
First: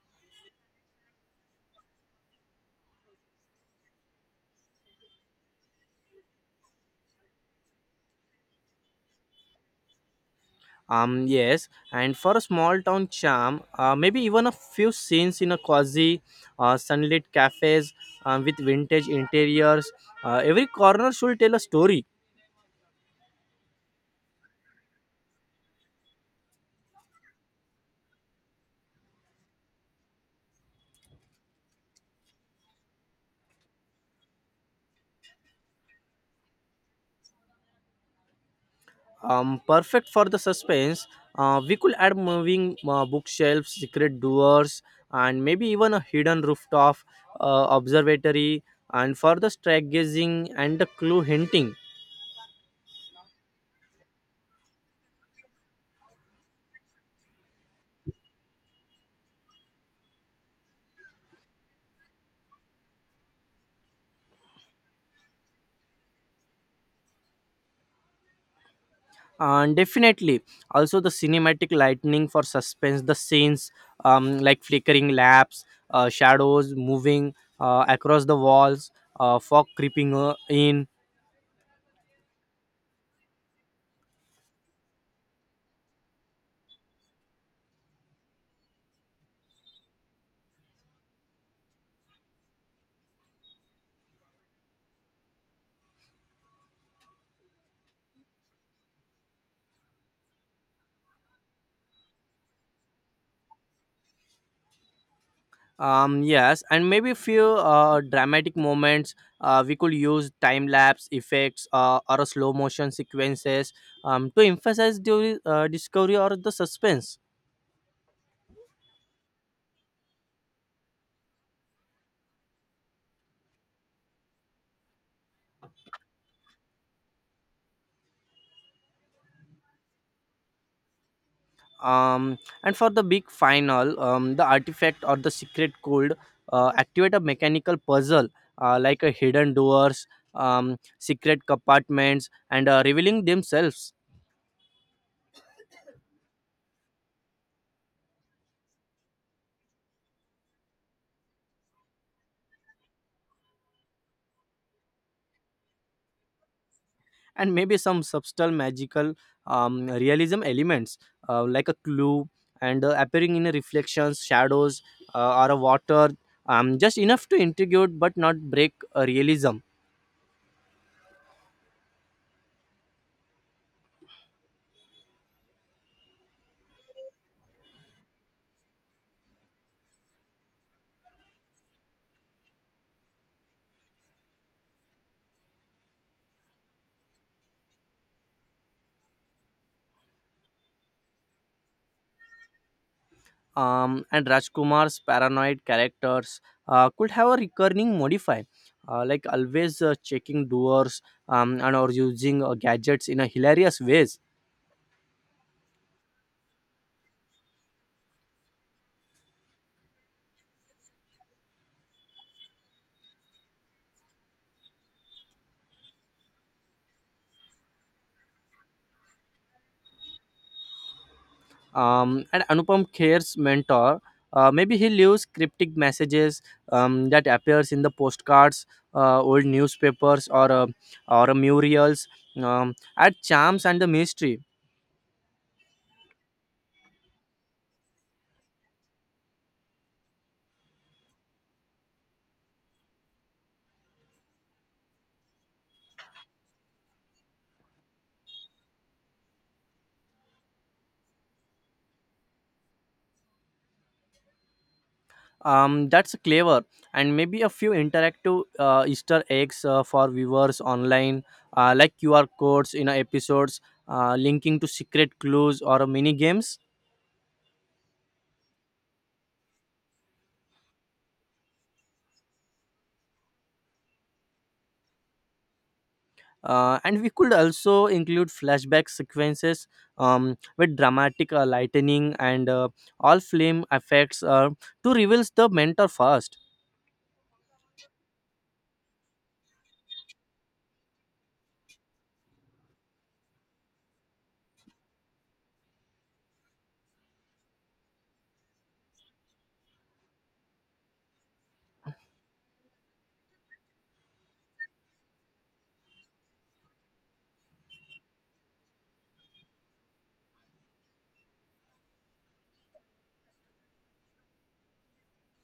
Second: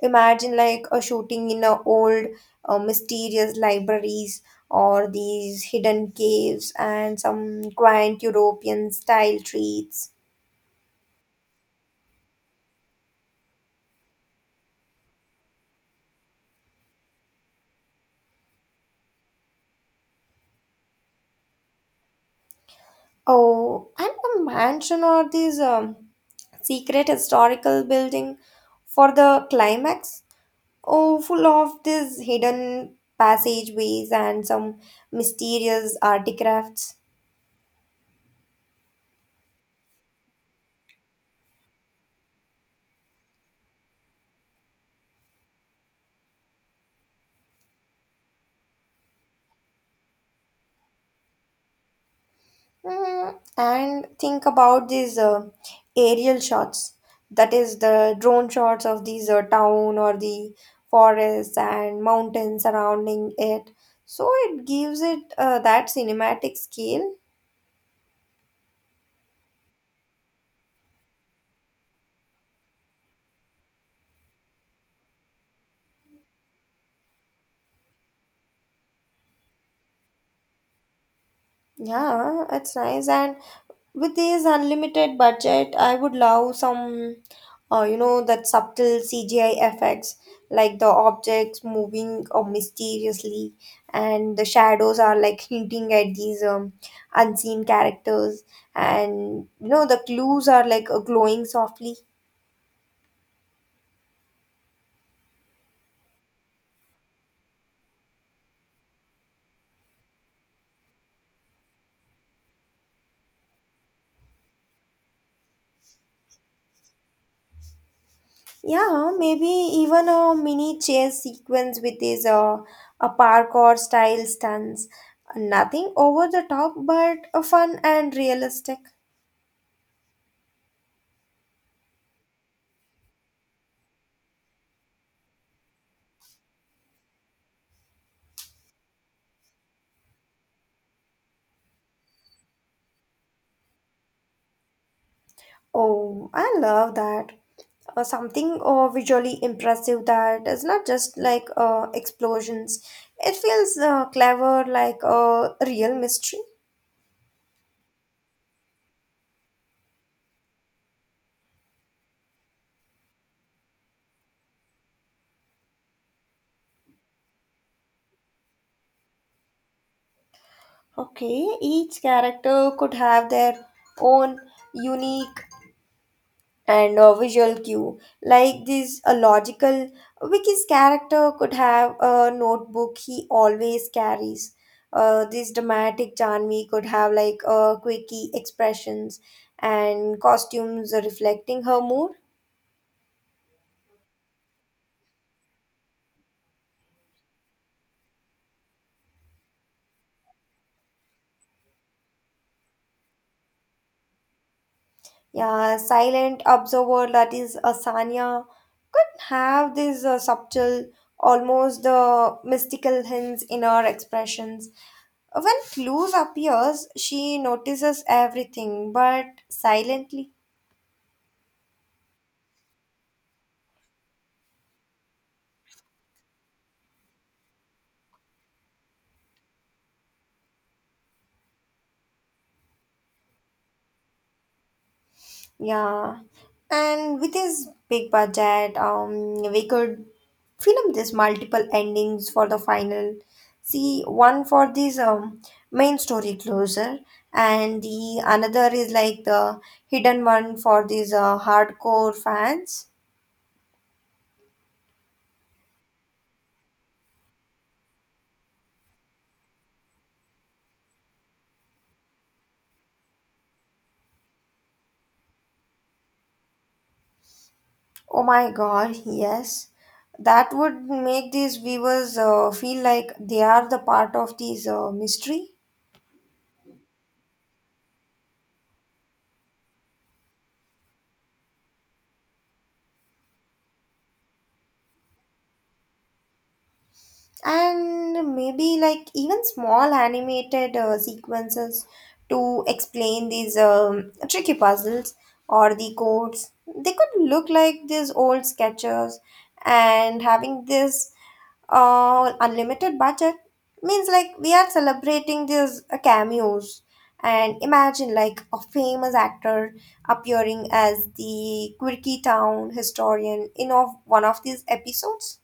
Speaker 2: Imagine like a shooting in a old mysterious libraries or these hidden caves and some quaint European style treats.
Speaker 1: Yes, and for a small town charm, maybe even a few scenes in a cozy, sunlit cafes with vintage interiors. Every corner should tell a story.
Speaker 2: Oh, and a mansion or these secret historical building for the climax. Oh, full of these hidden passageways and some mysterious artifacts.
Speaker 1: Um, perfect for the suspense. We could add moving bookshelves, secret doors, and maybe even a hidden rooftop observatory, and for the stargazing and the clue hinting.
Speaker 2: Mm, and think about these aerial shots. That is the drone shots of these town or the forests and mountains surrounding it. So it gives it that cinematic scale.
Speaker 1: And definitely, also the cinematic lightning for suspense, the scenes like flickering lamps, shadows moving across the walls, fog creeping in.
Speaker 2: Yeah, it's nice, and with this unlimited budget I would love some you know that subtle CGI effects, like the objects moving mysteriously, and the shadows are like hinting at these unseen characters, and you know the clues are like glowing softly.
Speaker 1: Yes, and maybe few dramatic moments. We could use time lapse effects or slow motion sequences to emphasize the discovery or the suspense.
Speaker 2: Yeah, maybe even a mini chase sequence with these a parkour style stunts, nothing over the top, but fun and realistic.
Speaker 1: Um, and for the big final, the artifact or the secret could activate a mechanical puzzle, like a hidden doors, secret compartments, and revealing themselves.
Speaker 2: Oh, I love that. Something visually impressive that is not just like explosions. It feels clever, like a real mystery.
Speaker 1: And maybe some subtle magical realism elements, like a clue and appearing in a reflections shadows, or a water, just enough to intrigate but not break realism.
Speaker 2: Okay, each character could have their own unique and a visual cue, like this a logical Vicky's character could have a notebook he always carries. This dramatic Janvi could have like quirky expressions and costumes reflecting her mood.
Speaker 1: Um, and Rajkumar's paranoid characters could have a recurring modify, like always checking doors, and or using gadgets in a hilarious ways.
Speaker 2: Yeah, silent observer, that is Asanya, could have this subtle, almost the mystical hints in her expressions. When clues appears, she notices everything, but silently.
Speaker 1: Um, and Anupam Kher's mentor. Maybe he leaves cryptic messages that appears in the postcards, old newspapers, or murals. At charms and the mystery.
Speaker 2: Yeah. And with his big budget, we could film this multiple endings for the final. See, one for this, main story closer, and the another is like the hidden one for these hardcore fans.
Speaker 1: That's clever, and maybe a few interactive Easter eggs for viewers online, like QR codes in episodes, linking to secret clues or mini games.
Speaker 2: Oh my God, yes. That would make these viewers feel like they are the part of this mystery.
Speaker 1: And we could also include flashback sequences with dramatic lightning and all flame effects to reveal the mentor first.
Speaker 2: And maybe like even small animated sequences to explain these tricky puzzles or the codes. They could look like these old sketches. And having this unlimited budget means like we are celebrating these cameos, and imagine like a famous actor appearing as the quirky town historian in of one of these episodes.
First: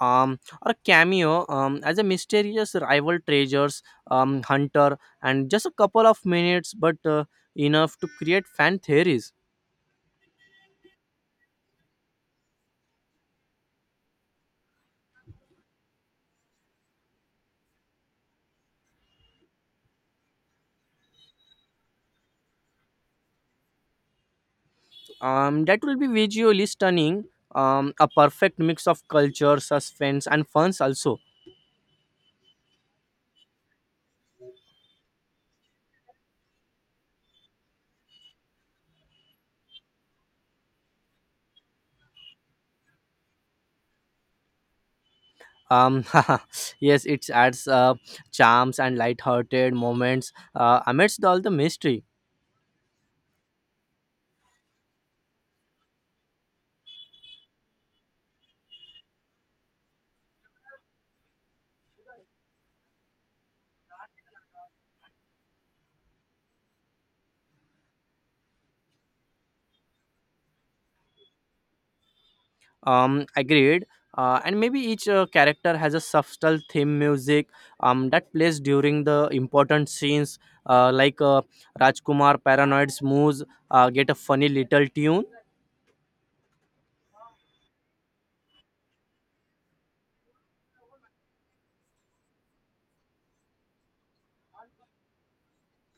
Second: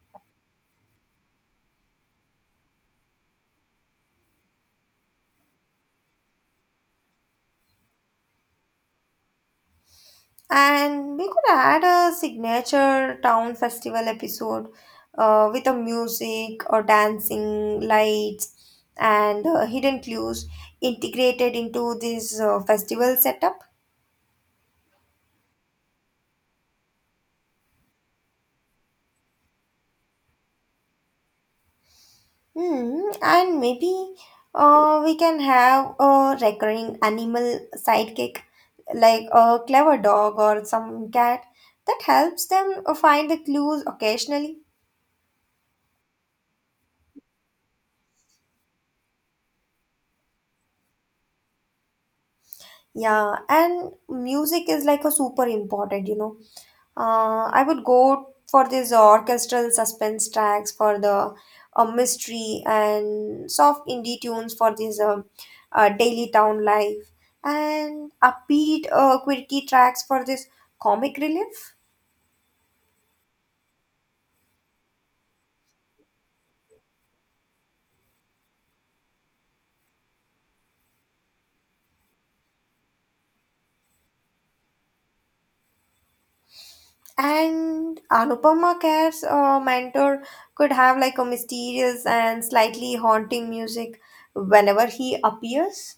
Speaker 1: Or cameo as a mysterious rival treasures hunter, and just a couple of minutes, but enough to create fan theories.
Speaker 2: And we could add a signature town festival episode with a music or dancing, lights, and hidden clues integrated into this festival setup.
Speaker 1: That will be visually stunning. A perfect mix of culture, suspense, and funs also.
Speaker 2: Hmm. And maybe we can have a recurring animal sidekick, like a clever dog or some cat that helps them find the clues occasionally.
Speaker 1: um yes, it adds charms and light-hearted moments amidst all the mystery.
Speaker 2: Yeah, and music is like a super important, you know. I would go for these orchestral suspense tracks for the mystery, and soft indie tunes for this daily town life, and upbeat quirky tracks for this comic relief.
Speaker 1: Agreed. Uh, and maybe each character has a subtle theme music that plays during the important scenes, like Rajkumar paranoid's moves get a funny little tune.
Speaker 2: And Anupama Kher's mentor could have like a mysterious and slightly haunting music whenever he appears.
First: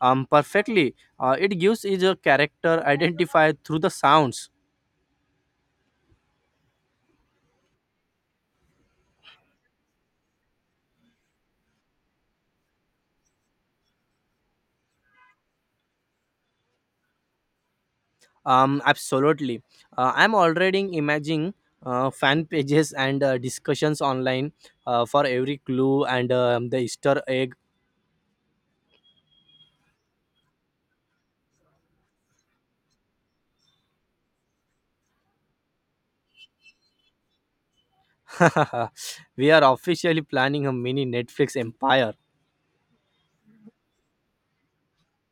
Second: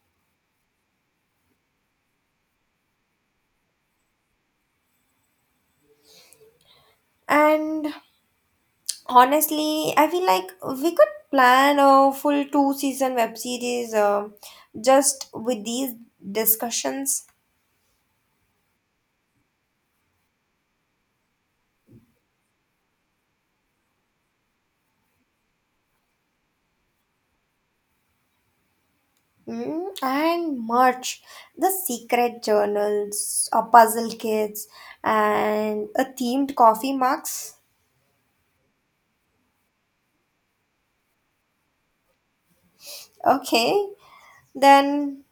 Speaker 1: Perfectly, it gives each character identify through the sounds.
Speaker 2: And honestly, I feel like we could plan a full two season web series just with these discussions.
Speaker 1: Absolutely. I'm already imagining fan pages and discussions online for every clue, and the Easter egg.
Speaker 2: Mm, and merch, the secret journals, a puzzle kits, and a themed coffee mugs.
Speaker 1: We are officially planning a mini Netflix empire.
Speaker 2: Okay, then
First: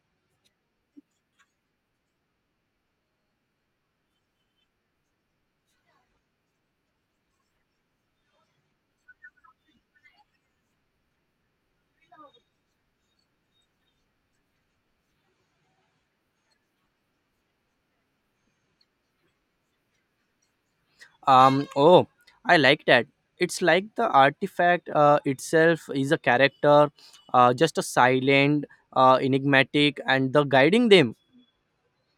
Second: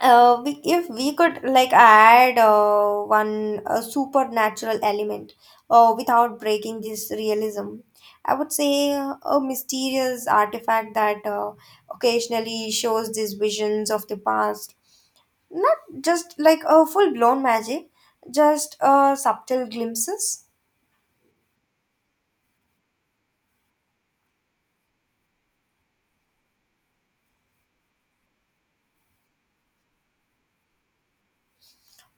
Speaker 2: if we could like add one supernatural element without breaking this realism, I would say a mysterious artifact that occasionally shows these visions of the past, not just like a full blown magic, just subtle glimpses.
Speaker 1: Oh, I like that. It's like the artifact itself is a character, just a silent, enigmatic, and the guiding them.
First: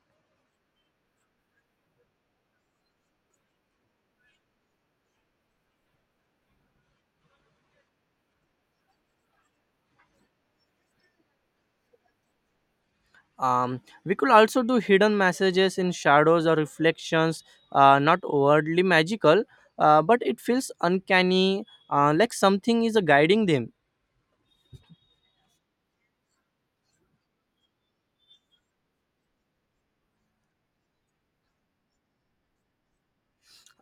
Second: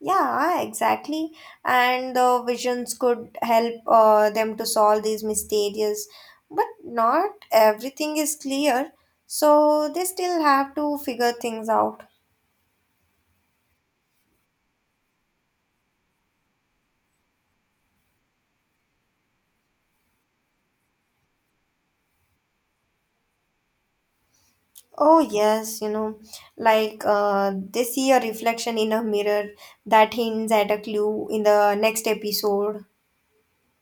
Speaker 2: Yeah, exactly. And the visions could help them to solve these mysterious, but not everything is clear, so they still have to figure things out.
Speaker 1: We could also do hidden messages in shadows or reflections, not overtly magical, but it feels uncanny, like something is guiding them.
Speaker 2: Oh, yes, you know, like they see a reflection in a mirror that hints at a clue in the next episode.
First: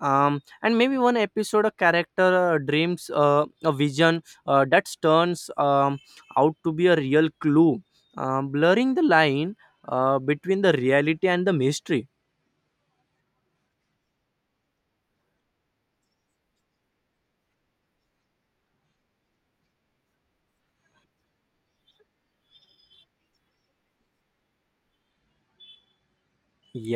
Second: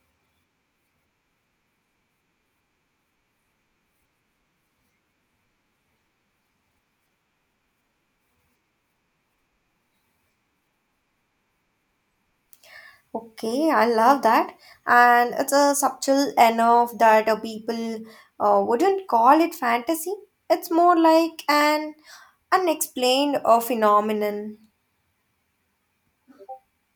Speaker 1: And maybe one episode, a character dreams a vision that turns out to be a real clue, blurring the line between the reality and the mystery.
Speaker 2: Okay, I love that. And it's a subtle enough that people wouldn't call it fantasy. It's more like an unexplained phenomenon.
Speaker 1: Yeah.